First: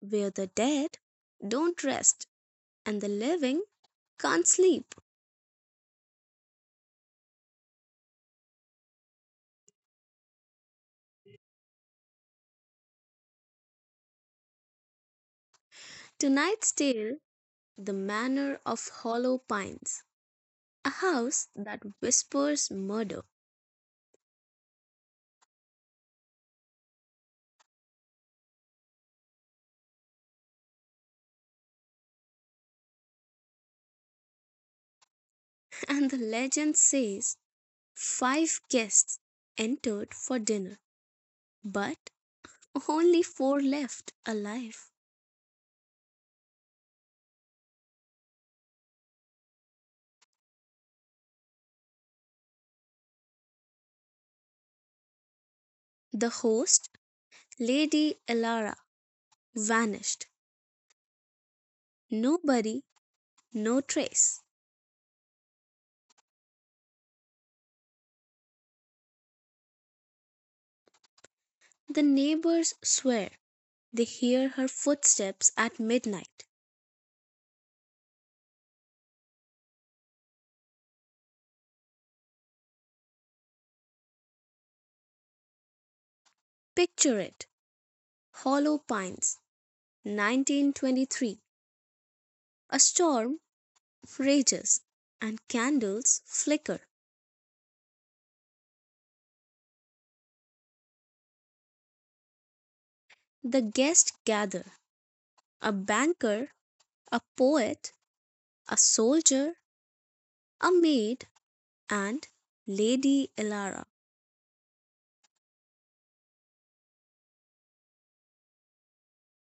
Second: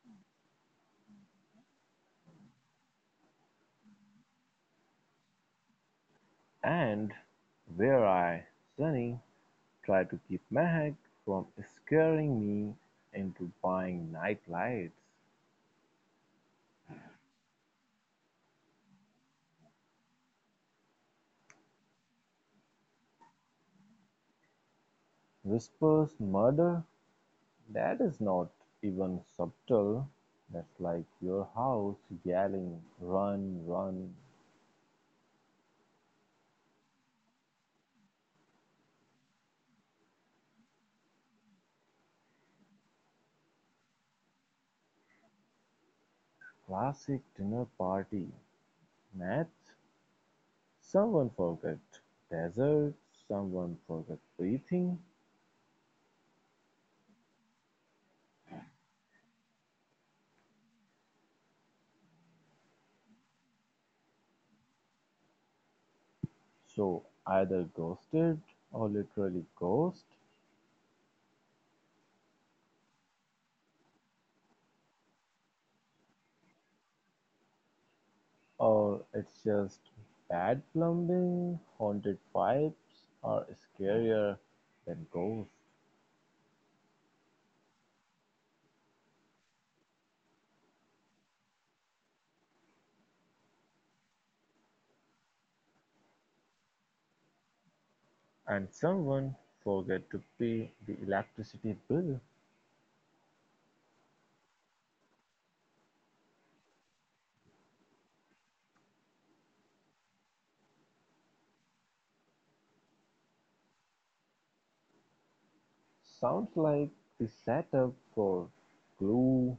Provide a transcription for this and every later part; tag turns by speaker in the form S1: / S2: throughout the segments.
S1: where the dead don't rest and the living can't sleep.
S2: And where I, Sunny, try to keep Meg from scaring me into buying nightlights.
S1: Tonight's tale: The Manor of Hollow Pines, a house that whispers murder,
S2: Whispers murder that is not even subtle. That's like your house yelling, run, run.
S1: and the legend says five guests entered for dinner, but only four left alive.
S2: Classic dinner party. Math, someone forgot dessert, someone forgot breathing.
S1: The host, Lady Elara, vanished. Nobody, no trace.
S2: So either ghosted or literally ghost.
S1: The neighbors swear they hear her footsteps at midnight.
S2: Or it's just bad plumbing, haunted pipes are scarier than ghosts,
S1: Picture it! Hollow Pines, 1923. A storm rages, and candles flicker.
S2: and someone forget to pay the electricity bill.
S1: The guests gather: a banker, a poet, a soldier, a maid, and Lady Elara.
S2: Sounds like the setup for glue,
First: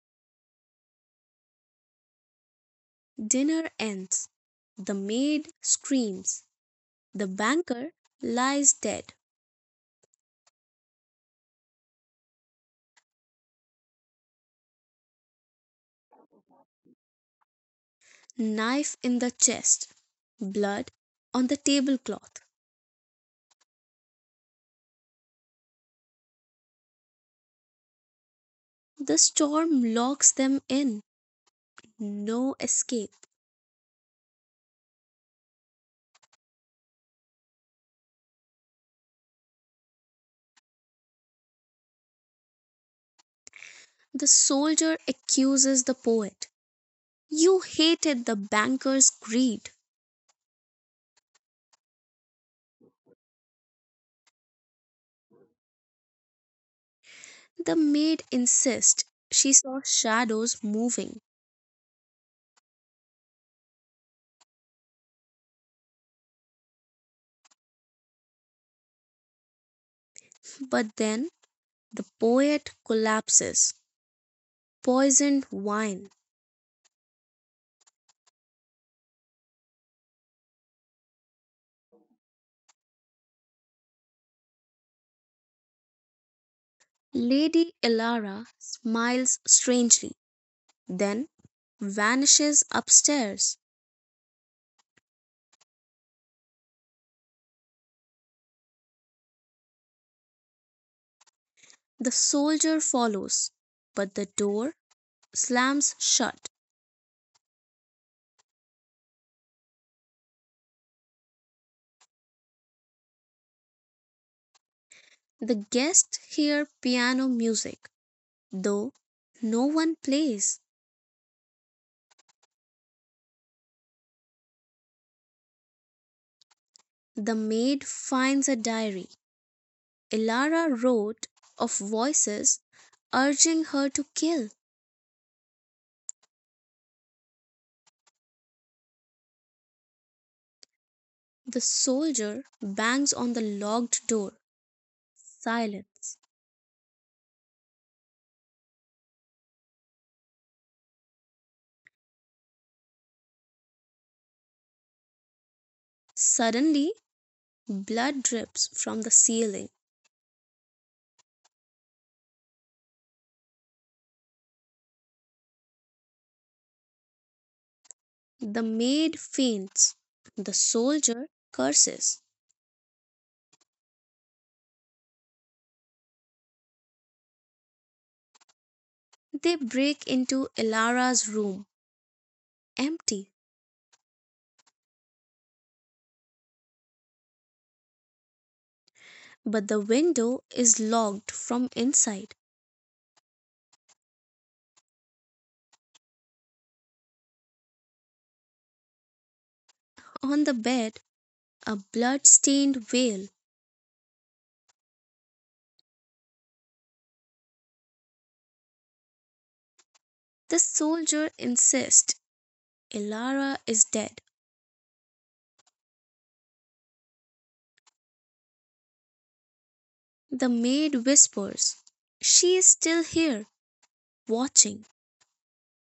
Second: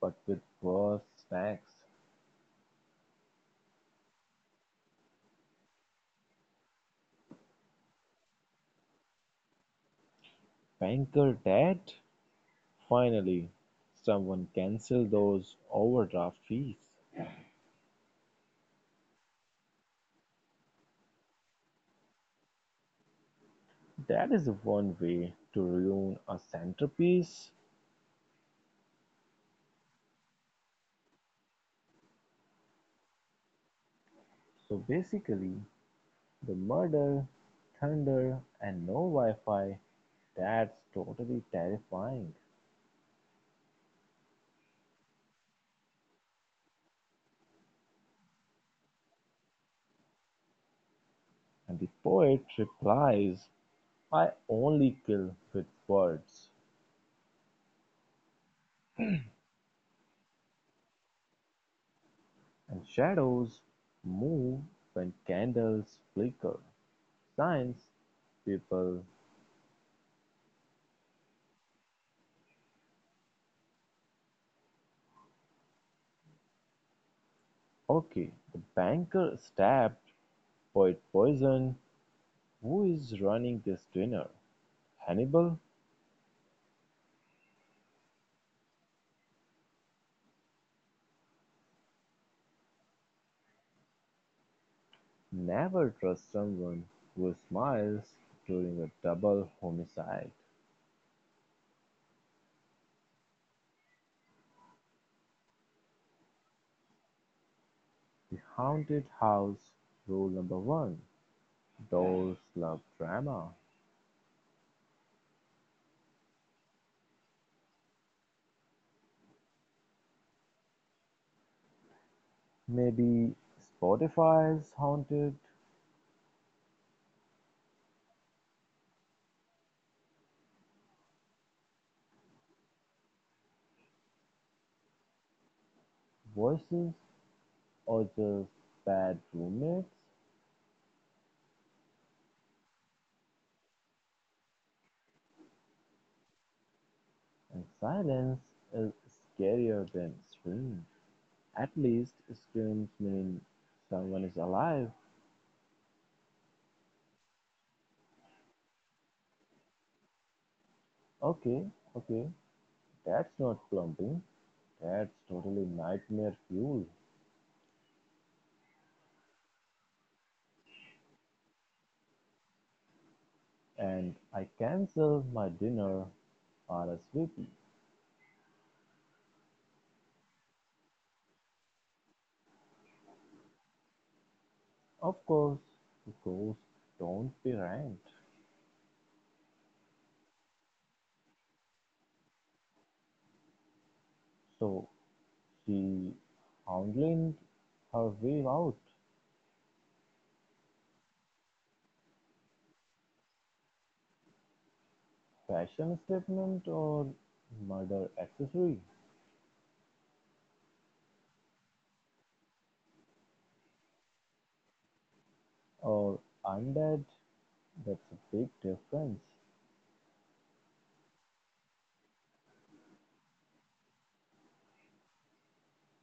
S2: but with worse snacks.
S1: Dinner ends. The maid screams. The banker lies dead.
S2: Banker Dad? Finally, someone cancel those overdraft fees.
S1: Knife in the chest, blood on the tablecloth.
S2: That is one way to ruin a centerpiece.
S1: The storm locks them in. No escape.
S2: So basically, the murder, thunder, and no Wi-Fi, that's totally terrifying.
S1: The soldier accuses the poet. You hated the banker's greed.
S2: And the poet replies, I only kill with words,
S1: The maid insists she saw shadows moving.
S2: and shadows move when candles flicker. Science, people,
S1: But then the poet collapses. Poisoned wine.
S2: okay. The banker stabbed, poet poison. Who is running this dinner? Hannibal?
S1: Lady Elara smiles strangely, then vanishes upstairs.
S2: Never trust someone who smiles during a double homicide.
S1: The soldier follows, but the door slams shut.
S2: The haunted house (rule number one), dolls love drama.
S1: The guests hear piano music, though no one plays.
S2: Maybe Spotify's haunted.
S1: The maid finds a diary Ilara wrote of voices urging her to kill.
S2: Voices or just bad roommates,
S1: The soldier bangs on the locked door. Silence.
S2: and silence is scarier than screams. At least screams mean someone is alive.
S1: Suddenly blood drips from the ceiling.
S2: Okay, okay, that's not plumping. That's totally nightmare fuel.
S1: The maid faints. The soldier curses.
S2: And I cancel my dinner RSVP.
S1: They break into Elara's room, empty,
S2: Of course, ghosts don't pay rent,
S1: but the window is locked from inside.
S2: so she hoodwinked her way out.
S1: On the bed a blood stained veil.
S2: Fashion statement or murder accessory,
S1: The soldier insists Elara is dead.
S2: or undead, that's a big difference.
S1: The maid whispers she is still here, watching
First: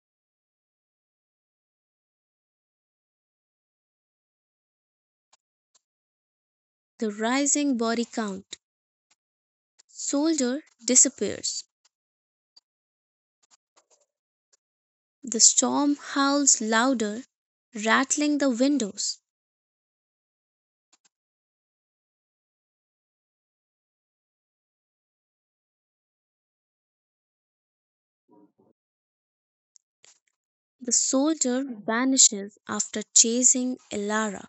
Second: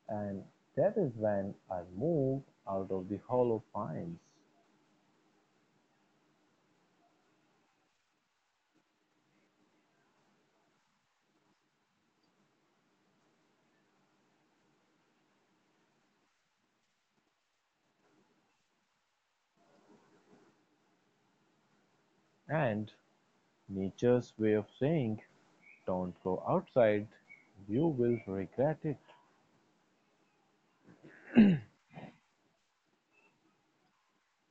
S2: And that is when I moved out of the hollow pines.
S1: the rising body count. Soldier disappears. The storm howls louder, rattling the windows.
S2: And nature's way of saying, don't go outside, you will regret it.
S1: The soldier vanishes after chasing Elara.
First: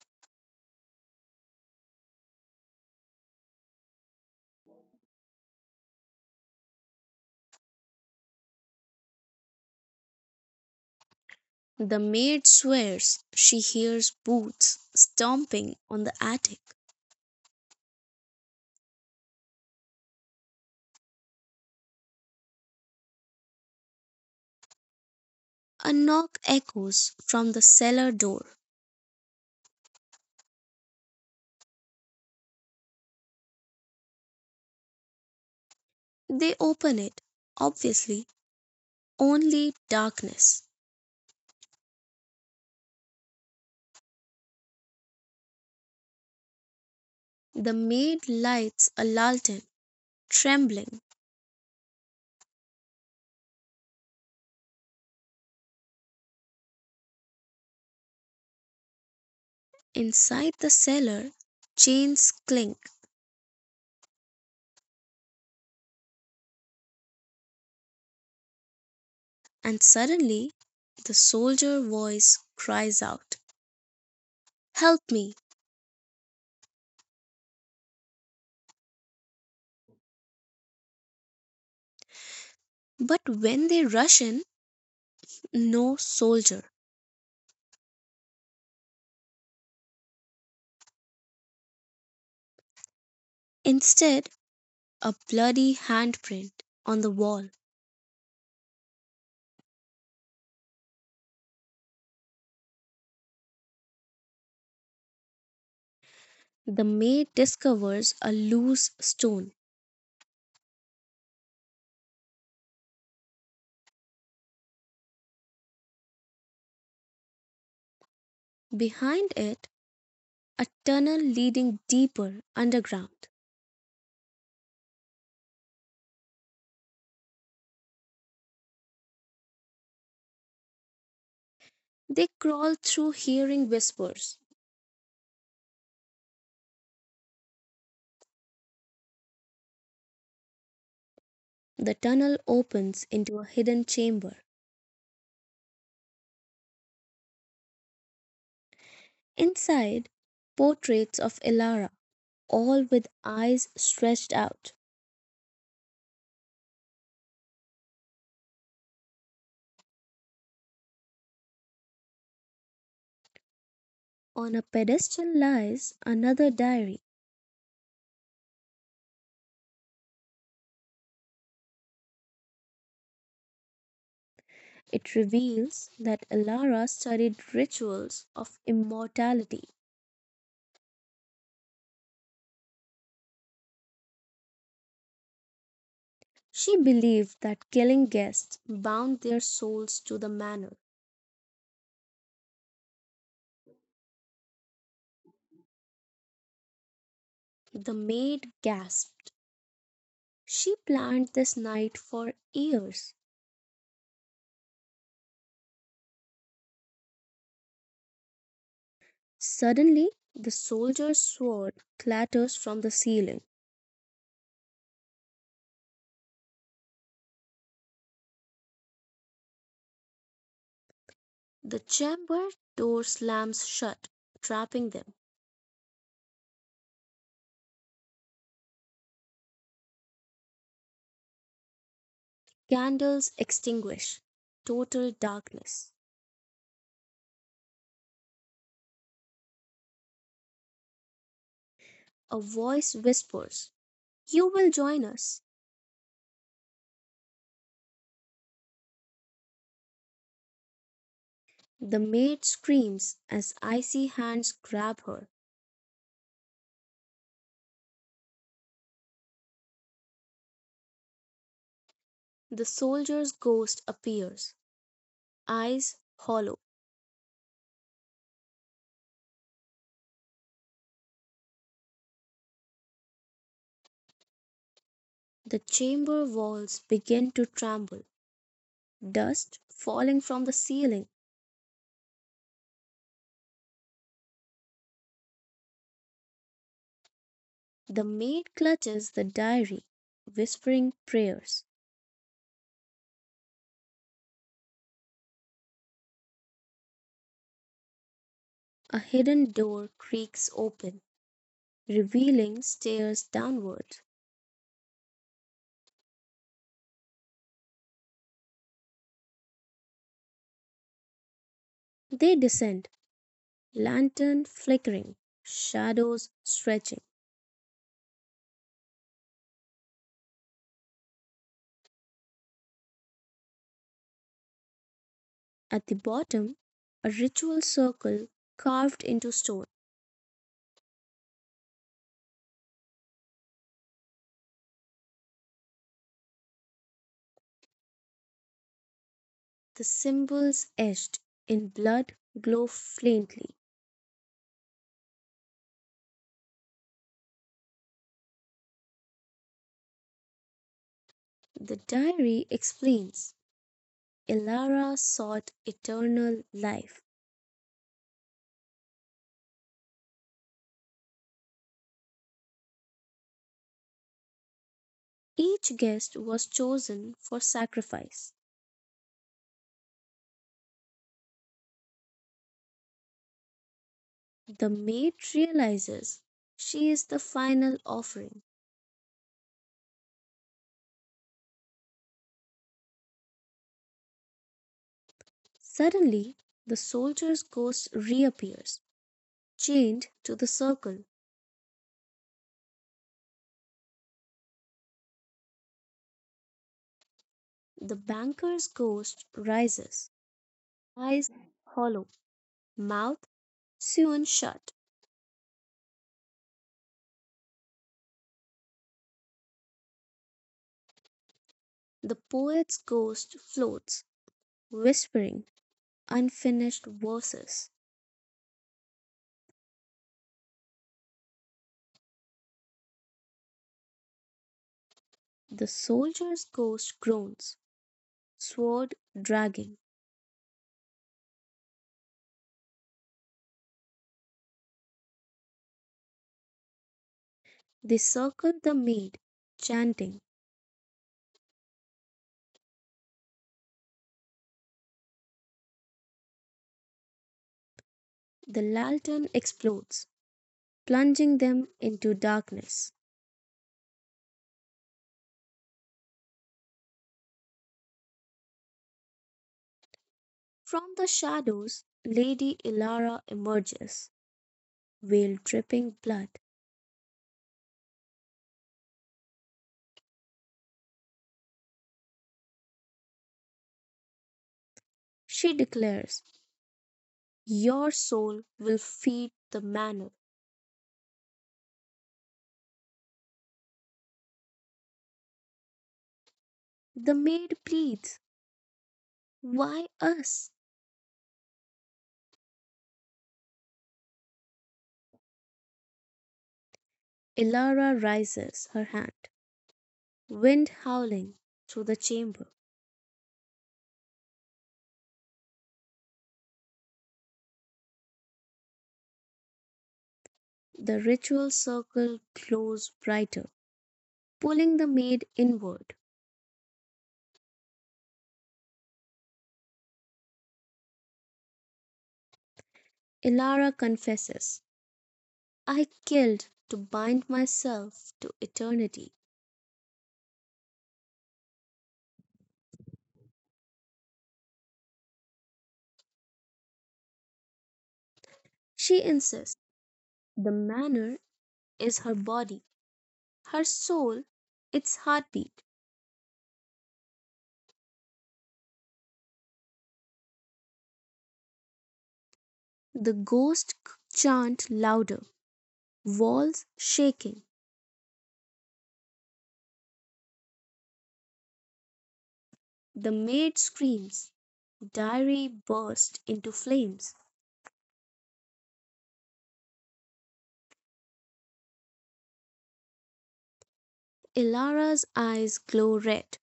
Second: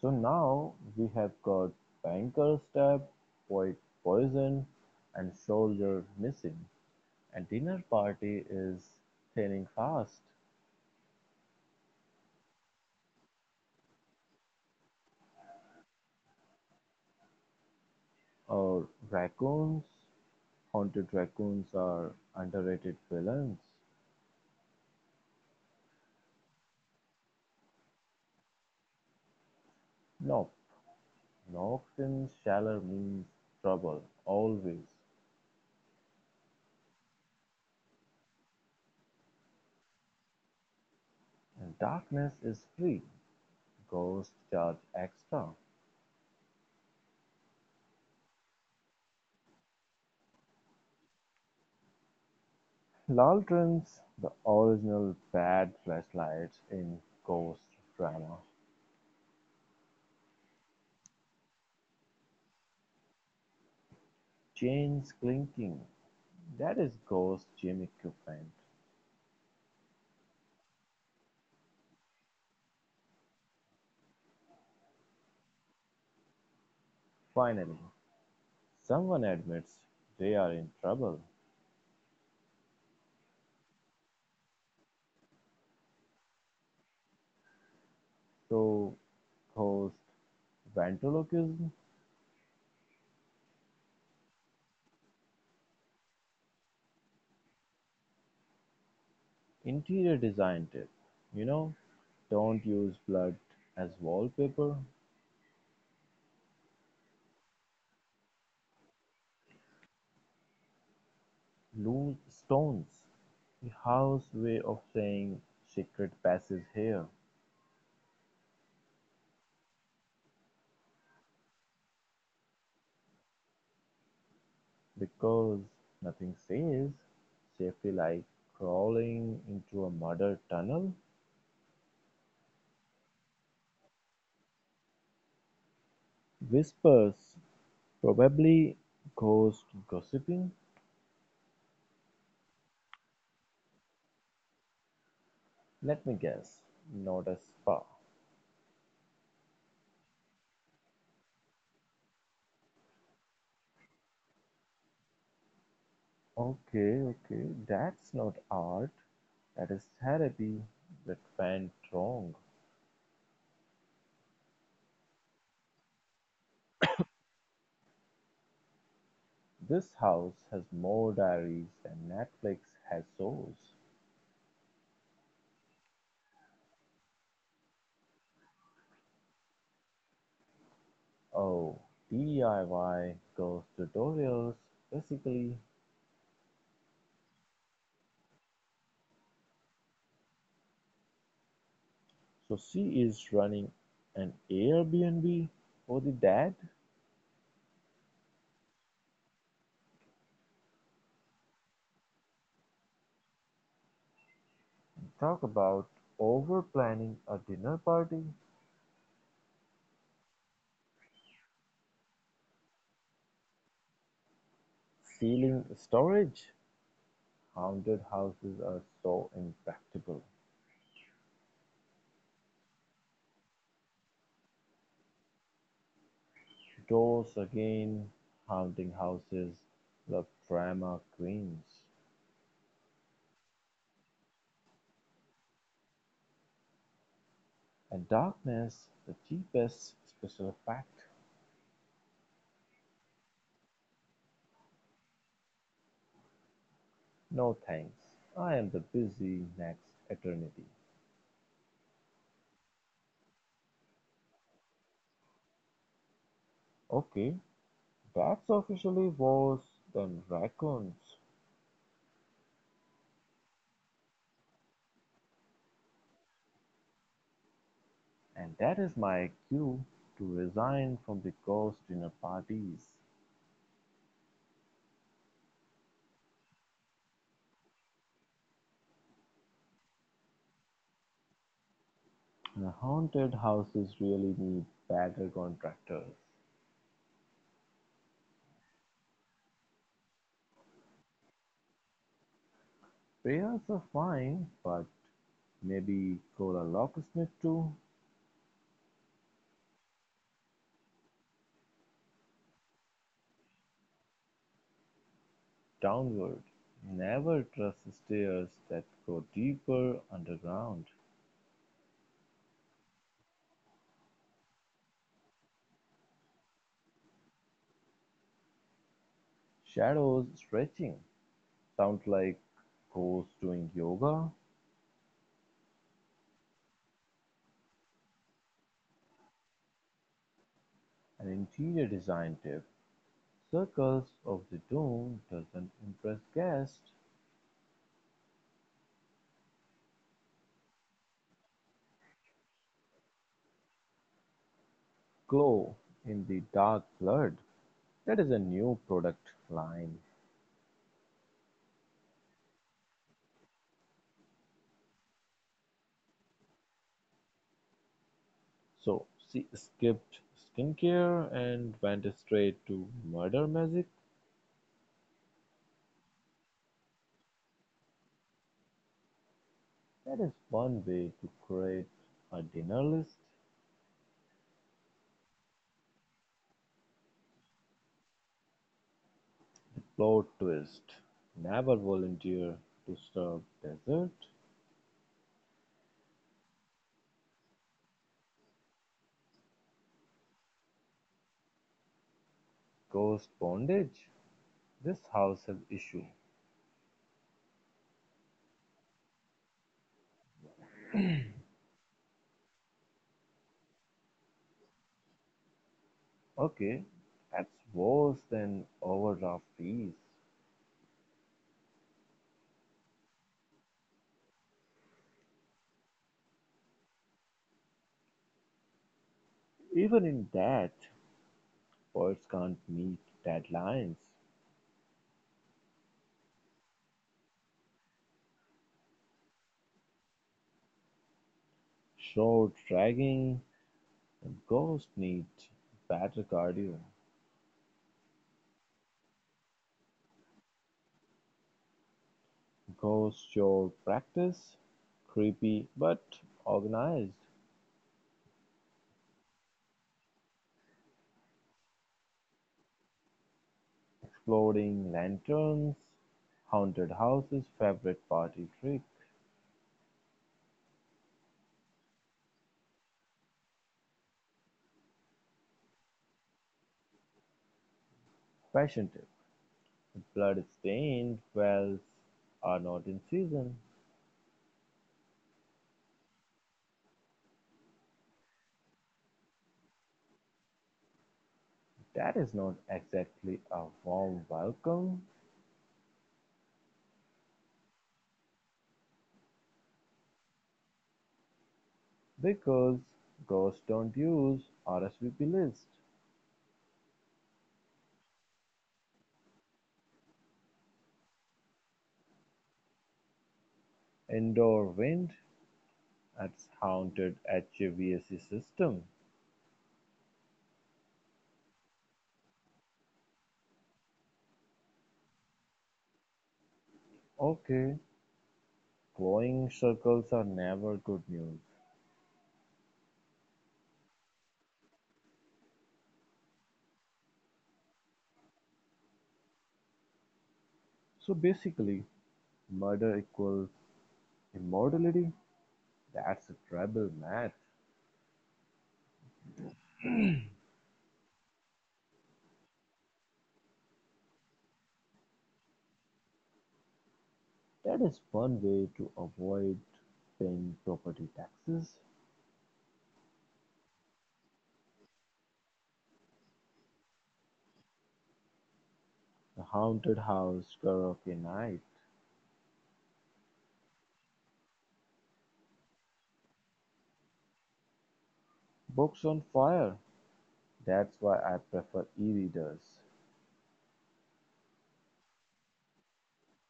S2: So now we have got banker's stab, poet poisoned, and soldier missing. And dinner party is thinning fast.
S1: The maid swears she hears boots stomping on the attic.
S2: Or raccoons, haunted raccoons are underrated villains.
S1: A knock echoes from the cellar door.
S2: No, Knox in Shaller means trouble, always.
S1: They open it, obviously only darkness.
S2: And darkness is free. Ghosts charge extra.
S1: The maid lights a lantern, trembling.
S2: Lanterns, the original bad flashlight in ghost drama.
S1: Inside the cellar chains clink,
S2: Chains clinking, that is ghost gym equipment.
S1: and suddenly the soldier voice cries out, "Help me!"
S2: Finally, someone admits they are in trouble.
S1: But when they rush in, no soldier.
S2: So, ghost ventriloquism,
S1: Instead a bloody handprint on the wall.
S2: interior design tip. You know, don't use blood as wallpaper.
S1: The maid discovers a loose stone.
S2: Lose stones, the house way of saying secret passes here,
S1: Behind it, a tunnel leading deeper underground.
S2: because nothing says safely like crawling into a murder tunnel.
S1: They crawl through hearing whispers.
S2: Whispers probably ghost gossiping?
S1: The tunnel opens into a hidden chamber.
S2: Let me guess, not a spa.
S1: Inside, portraits of Ilara, all with eyes stretched out.
S2: Okay, okay, that's not art. That is therapy that went wrong.
S1: On a pedestal lies another diary.
S2: This house has more diaries than Netflix has shows.
S1: It reveals that Ilara studied rituals of immortality.
S2: Oh, DIY ghost tutorials, basically.
S1: She believed that killing guests bound their souls to the manor.
S2: So she is running an Airbnb for the dead?
S1: The maid gasped. She planned this night for years.
S2: Talk about over planning a dinner party.
S1: Suddenly the soldier's sword clatters from the ceiling.
S2: Ceiling storage. Haunted houses are so impractical.
S1: The chamber door slams shut, trapping them.
S2: Doors again, haunting houses love drama queens.
S1: Candles extinguish. Total darkness.
S2: And darkness, the cheapest special effect.
S1: A voice whispers, "You will join us."
S2: No thanks. I am the busy next eternity.
S1: The maid screams as icy hands grab her.
S2: Okay, that's officially worse than raccoons.
S1: The soldier's ghost appears, eyes hollow.
S2: And that is my cue to resign from the ghost dinner parties.
S1: The chamber walls begin to tremble, dust falling from the ceiling.
S2: The haunted houses really need better contractors.
S1: The maid clutches the diary, whispering prayers.
S2: Pears are fine, but maybe call a locksmith too.
S1: A hidden door creaks open, revealing stairs downward.
S2: Downward. Never trust stairs that go deeper underground.
S1: They descend, lantern flickering, shadows stretching.
S2: Shadows stretching. Sounds like ghosts doing yoga.
S1: At the bottom, a ritual circle carved into stone.
S2: An interior design tip. Circles of the Doom doesn't impress guests.
S1: The symbols etched in blood glow faintly.
S2: Glow in the dark blood. That is a new product line.
S1: The diary explains Ilara sought eternal life.
S2: So she skipped skincare and went straight to murder magic.
S1: Each guest was chosen for sacrifice.
S2: That is one way to create a dinner list.
S1: The maid realizes she is the final offering.
S2: Plot twist. Never volunteer to serve dessert.
S1: Suddenly, the soldier's ghost reappears, chained to the circle.
S2: Ghost bondage. This house has issue.
S1: The banker's ghost rises, eyes hollow, mouth sewn shut.
S2: Okay, that's worse than overdraft fees.
S1: The poet's ghost floats, whispering unfinished verses,
S2: Even in that, poets can't meet deadlines.
S1: the soldier's ghost groans, sword dragging.
S2: Short dragging. Ghosts need better cardio.
S1: They circle the maid, chanting.
S2: Ghost your practice. Creepy but organized.
S1: The lantern explodes, plunging them into darkness.
S2: Floating lanterns, haunted houses' favorite party trick.
S1: From the shadows Lady Ilara emerges, veil dripping blood.
S2: Fashion tip. Blood-stained wells are not in season.
S1: She declares, "Your soul will feed the manor."
S2: That is not exactly a warm welcome
S1: The maid pleads, "Why us?"
S2: because ghosts don't use RSVP list.
S1: Ilara raises her hand. Wind howling through the chamber,
S2: Indoor wind, that's haunted HVAC system.
S1: the ritual circle glows brighter, pulling the maid inward.
S2: Okay, glowing circles are never good news.
S1: Ilara confesses, "I killed to bind myself to eternity."
S2: So basically, murder equals immortality. That's a trouble, man.
S1: She insists, "The manor is her body, her soul its heartbeat."
S2: That is one way to avoid paying property taxes.
S1: The ghosts chant louder, walls shaking.
S2: The haunted house karaoke night.
S1: The maid screams, diary bursts into flames.
S2: Books on fire. That's why I prefer e-readers.
S1: Ilara's eyes glow red.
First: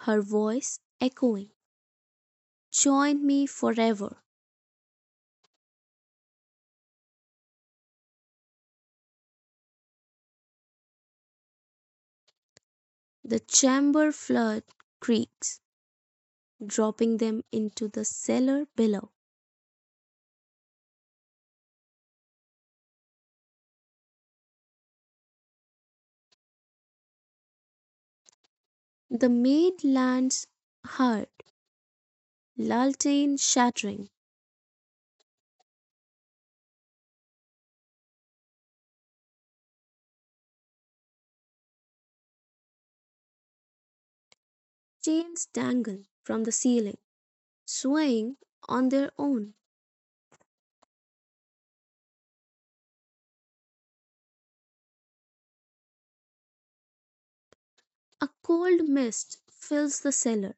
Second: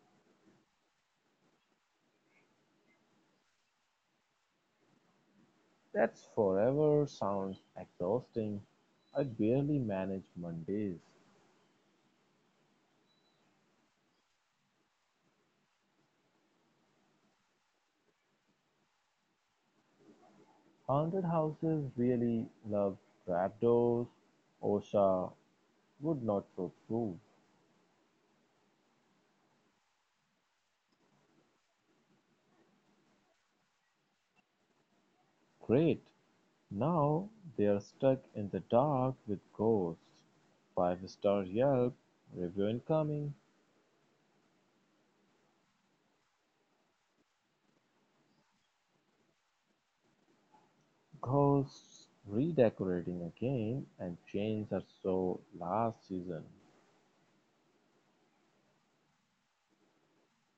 S1: Her voice echoing, "Join me forever!"
S2: That's forever sounds exhausting. I barely manage Mondays.
S1: The chamber flood creaks, dropping them into the cellar below.
S2: Haunted houses really love trapdoors. OSHA would not approve.
S1: The maid lands hard, lantern shattering,
S2: Great. Now they're stuck in the dark with ghosts. Five-star Yelp review incoming.
S1: chains dangle from the ceiling, swaying on their own.
S2: Ghosts redecorating again, and chains are so last season.
S1: A cold mist fills the cellar,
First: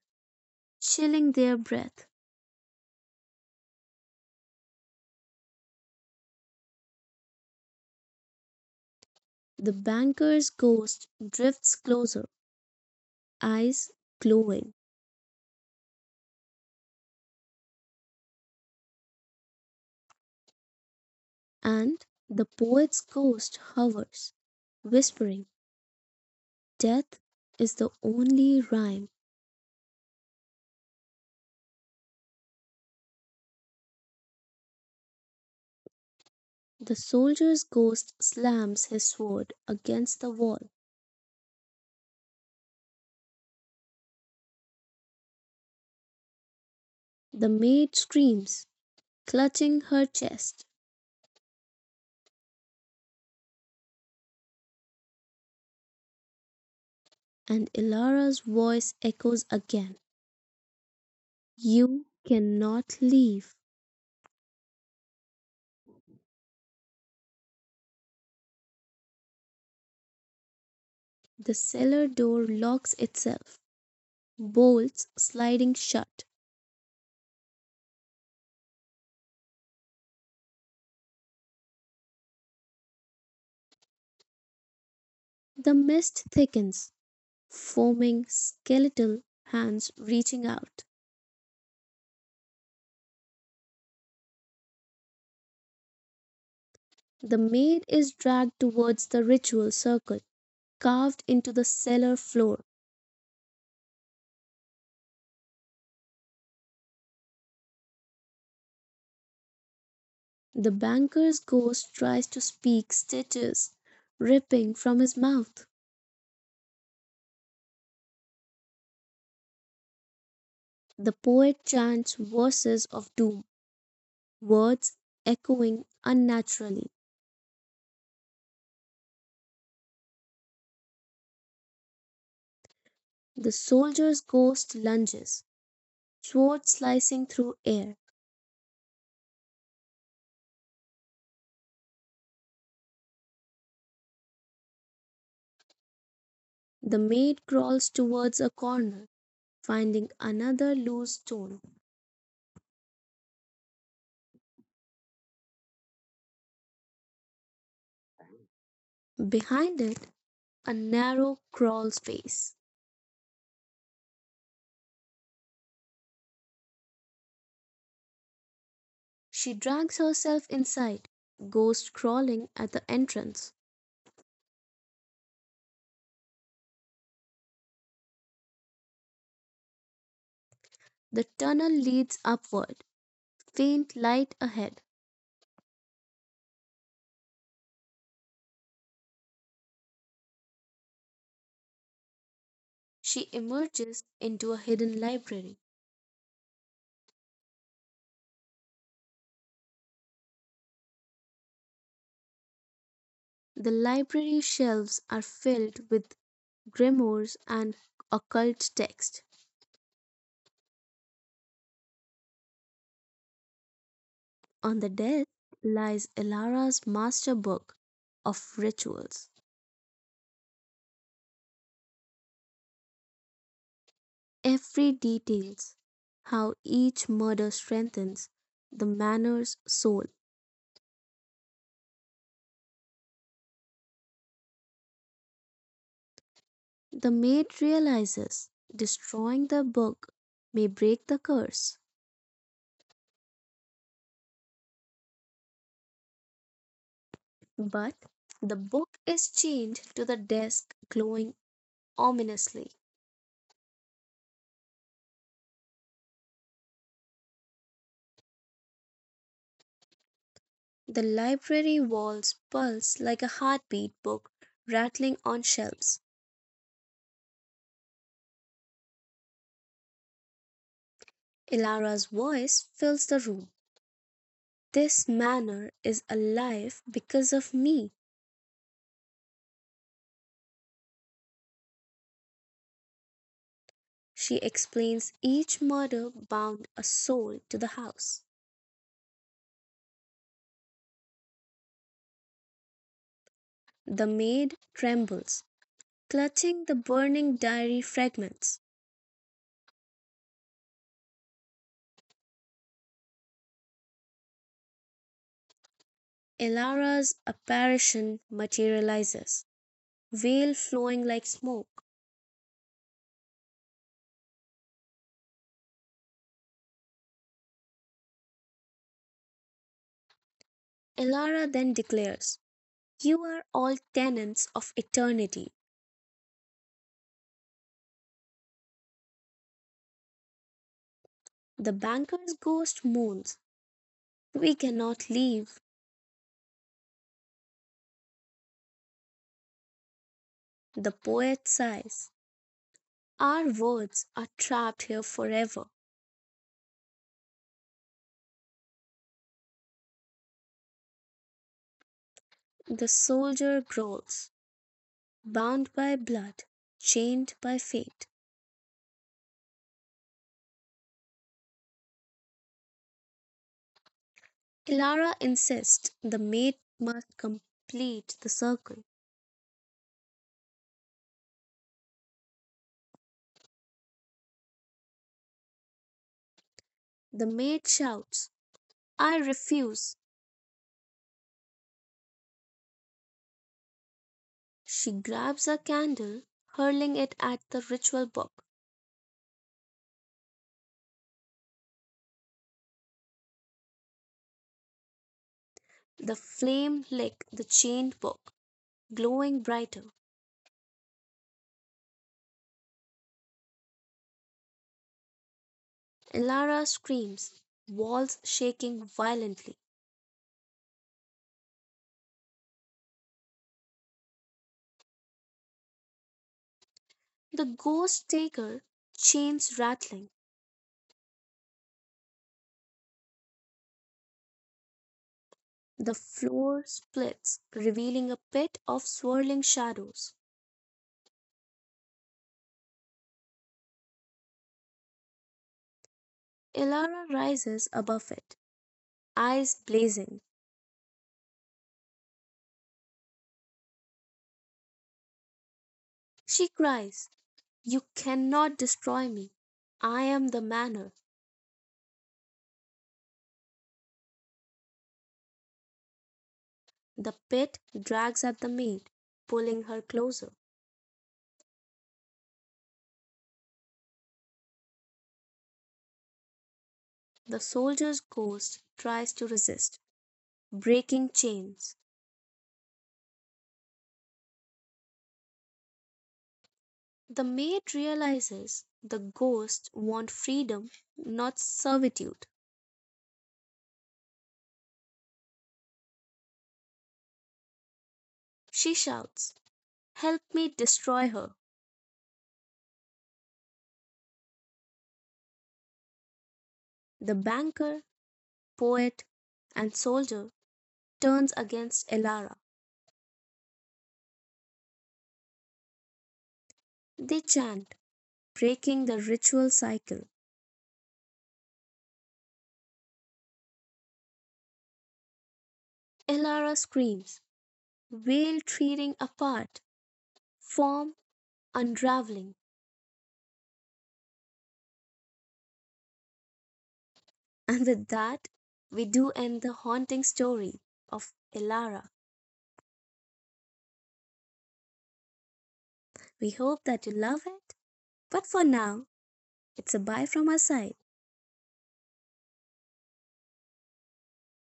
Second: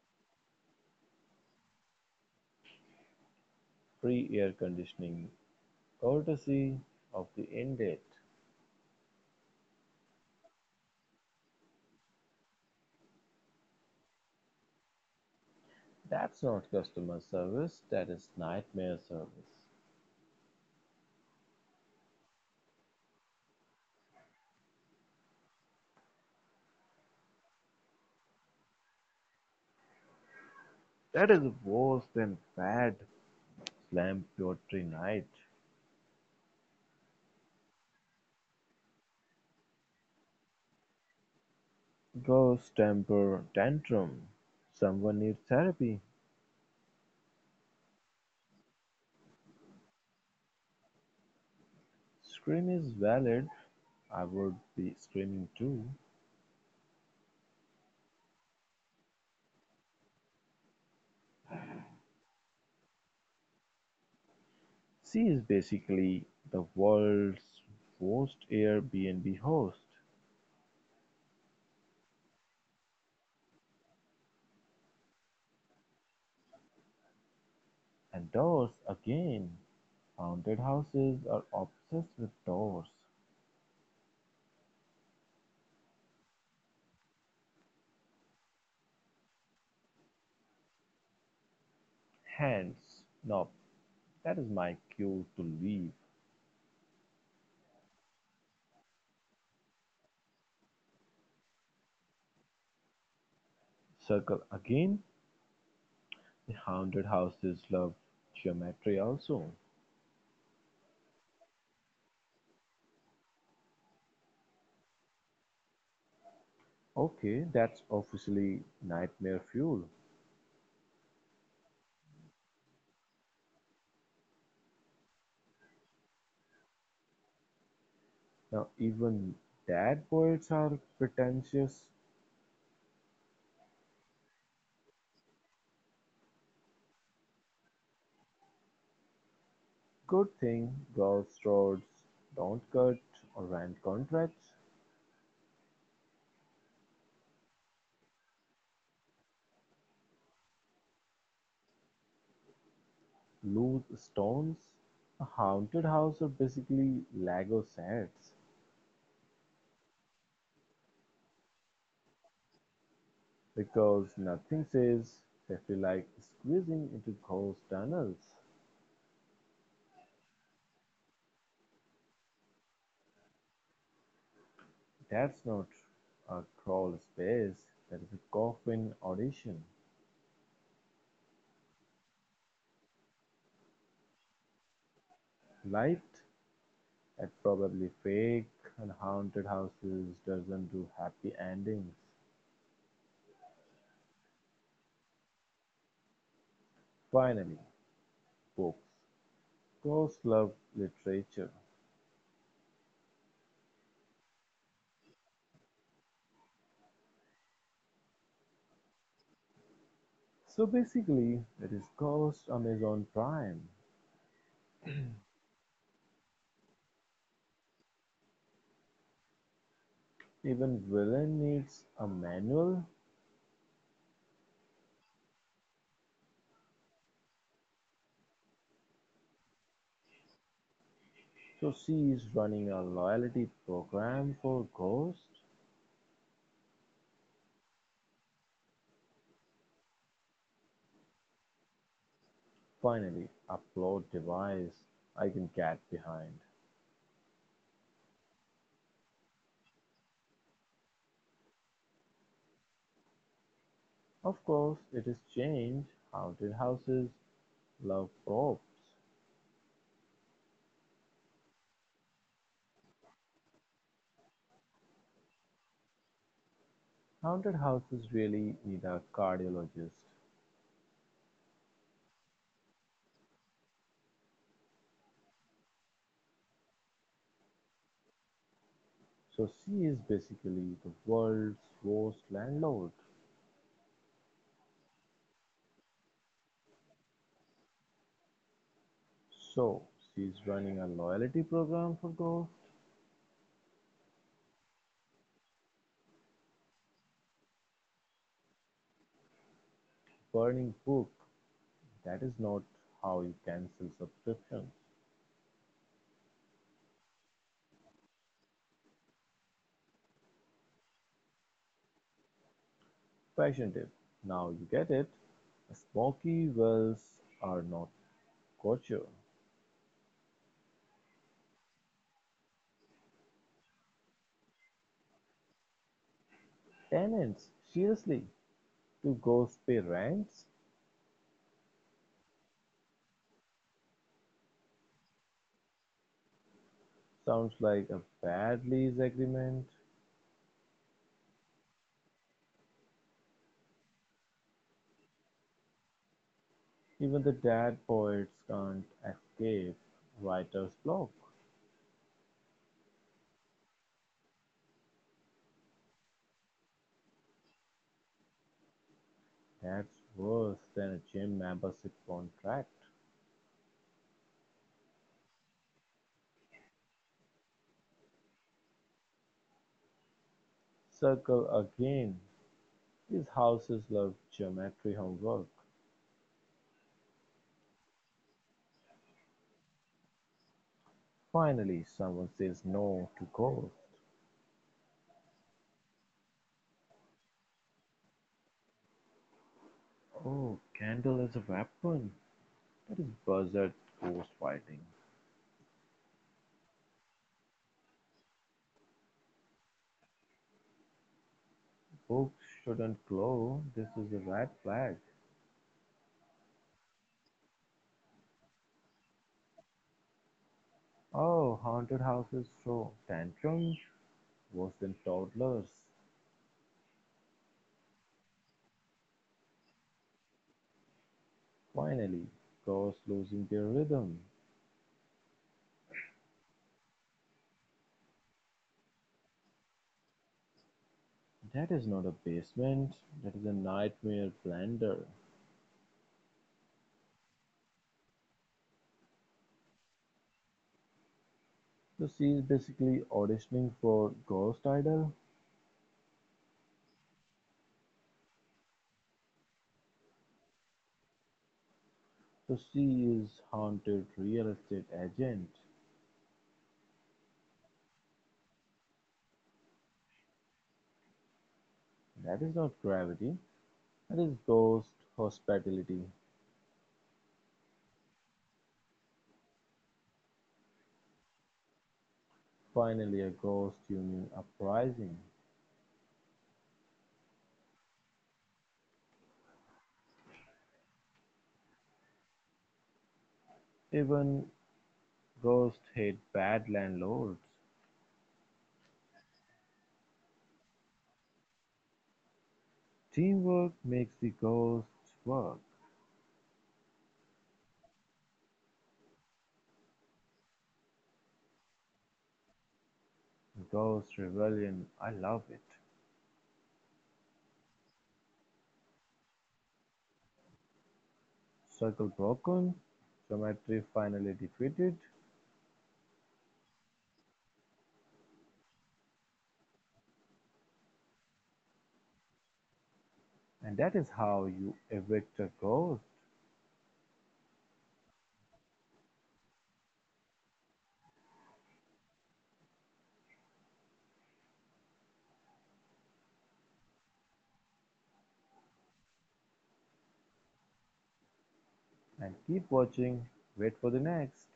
S1: chilling their breath.
S2: Free air conditioning, courtesy of the end date.
S1: The banker's ghost drifts closer, eyes glowing.
S2: That's not customer service, that is nightmare service.
S1: And the poet's ghost hovers, whispering, "Death is the only rhyme."
S2: That is worse than bad slam poetry night.
S1: The soldier's ghost slams his sword against the wall.
S2: Ghost temper tantrum. Someone needs therapy.
S1: The maid screams, clutching her chest,
S2: Scream is valid, I would be screaming too.
S1: and Ilara's voice echoes again: "You cannot leave."
S2: She is basically the world's worst Airbnb host.
S1: The cellar door locks itself, bolts sliding shut.
S2: And doors again. Haunted houses are obsessed with doors.
S1: The mist thickens, foaming, skeletal hands reaching out.
S2: Hands. Nope, that is my cue to leave.
S1: The maid is dragged towards the ritual circle carved into the cellar floor.
S2: Circle again. The haunted houses love geometry also.
S1: The banker's ghost tries to speak stitches ripping from his mouth.
S2: Okay, that's officially nightmare fuel.
S1: The poet chants verses of doom, words echoing unnaturally.
S2: Now even dad poets are pretentious.
S1: The soldier's ghost lunges, sword slicing through air.
S2: Good thing golf roads don't cut or rent contracts.
S1: The maid crawls towards a corner, finding another loose stone.
S2: Loose stones. A haunted house are basically Lego sets,
S1: Behind it, a narrow crawl space.
S2: because nothing says safety like squeezing into ghost tunnels.
S1: She drags herself inside, ghost crawling at the entrance.
S2: That's not a crawl space, that is a coffin audition.
S1: The tunnel leads upward, faint light ahead.
S2: Light at probably fake, and haunted houses doesn't do happy endings.
S1: She emerges into a hidden library.
S2: Finally, books. Ghosts love literature.
S1: The library shelves are filled with grimoires and occult texts.
S2: So basically, it is cost Amazon Prime.
S1: On the desk lies Ilara's master book of rituals.
S2: Even villain needs a manual,
S1: Every details how each murder strengthens the manor's soul.
S2: so she is running a loyalty program for ghost.
S1: The maid realizes destroying the book may break the curse,
S2: Finally, a plot device I can get behind.
S1: but the book is chained to the desk, glowing ominously.
S2: Of course, it is changed. Haunted houses love props.
S1: The library walls pulse like a heartbeat, book rattling on shelves.
S2: Haunted houses really need a cardiologist.
S1: Ilara's voice fills the room. This manor is alive because of me.
S2: So she is basically the world's worst landlord.
S1: She explains each murder bound a soul to the house.
S2: So she is running a loyalty program for ghost.
S1: The maid trembles, clutching the burning diary fragments,
S2: Burning book. That is not how you cancel subscription.
S1: Elara's apparition materializes, veil flowing like smoke.
S2: Fashion tip. Now you get it. Smoky wells are not culture.
S1: Elara then declares, "You are all tenants of eternity."
S2: Tenants, seriously, to ghosts pay rents?
S1: The banker's ghost moans, "We cannot leave."
S2: Sounds like a bad lease agreement.
S1: The poet sighs, "Our words are trapped here forever."
S2: Even the dad poets can't escape writer's block.
S1: The soldier growls, "Bound by blood, chained by fate."
S2: That's worse than a gym membership contract.
S1: Elara insists the maid must complete the circle.
S2: Circle again. These houses love geometry homework.
S1: The maid shouts, "I refuse!"
S2: Finally, someone says no to ghost.
S1: She grabs a candle, hurling it at the ritual book.
S2: Oh, candle is a weapon. That is buzzard ghost fighting.
S1: The flame lick the chained book, glowing brighter.
S2: Books shouldn't glow. This is a red flag.
S1: Elara screams, walls shaking violently,
S2: Oh, haunted houses throw tantrums worse than toddlers.
S1: the ghost taker chains rattling.
S2: Finally, ghosts losing their rhythm.
S1: The floor splits, revealing a pit of swirling shadows.
S2: That is not a basement. That is a nightmare blender.
S1: Elara rises above it, eyes blazing.
S2: So she is basically auditioning for Ghost Idol.
S1: She cries, "You cannot destroy me. I am the manor."
S2: So she is haunted real estate agent.
S1: The pit drags at the maid, pulling her closer.
S2: That is not gravity, that is ghost hospitality.
S1: The soldier's ghost tries to resist, breaking chains.
S2: Finally, a ghost union uprising.
S1: The maid realizes the ghosts want freedom, not servitude.
S2: Even ghosts hate bad landlords.
S1: She shouts, "Help me destroy her!"
S2: Teamwork makes the ghosts work.
S1: The banker, poet, and soldier turns against Elara.
S2: Ghost rebellion, I love it.
S1: They chant, breaking the ritual cycle.
S2: Circle broken, geometry finally defeated,
S1: Elara screams, veil tearing apart, form unraveling.
S2: and that is how you evict a ghost.
S1: And with that, we do end the haunting story of Elara. We hope that you love it. But for now, it's a bye from our side.
S2: And keep watching, wait for the next.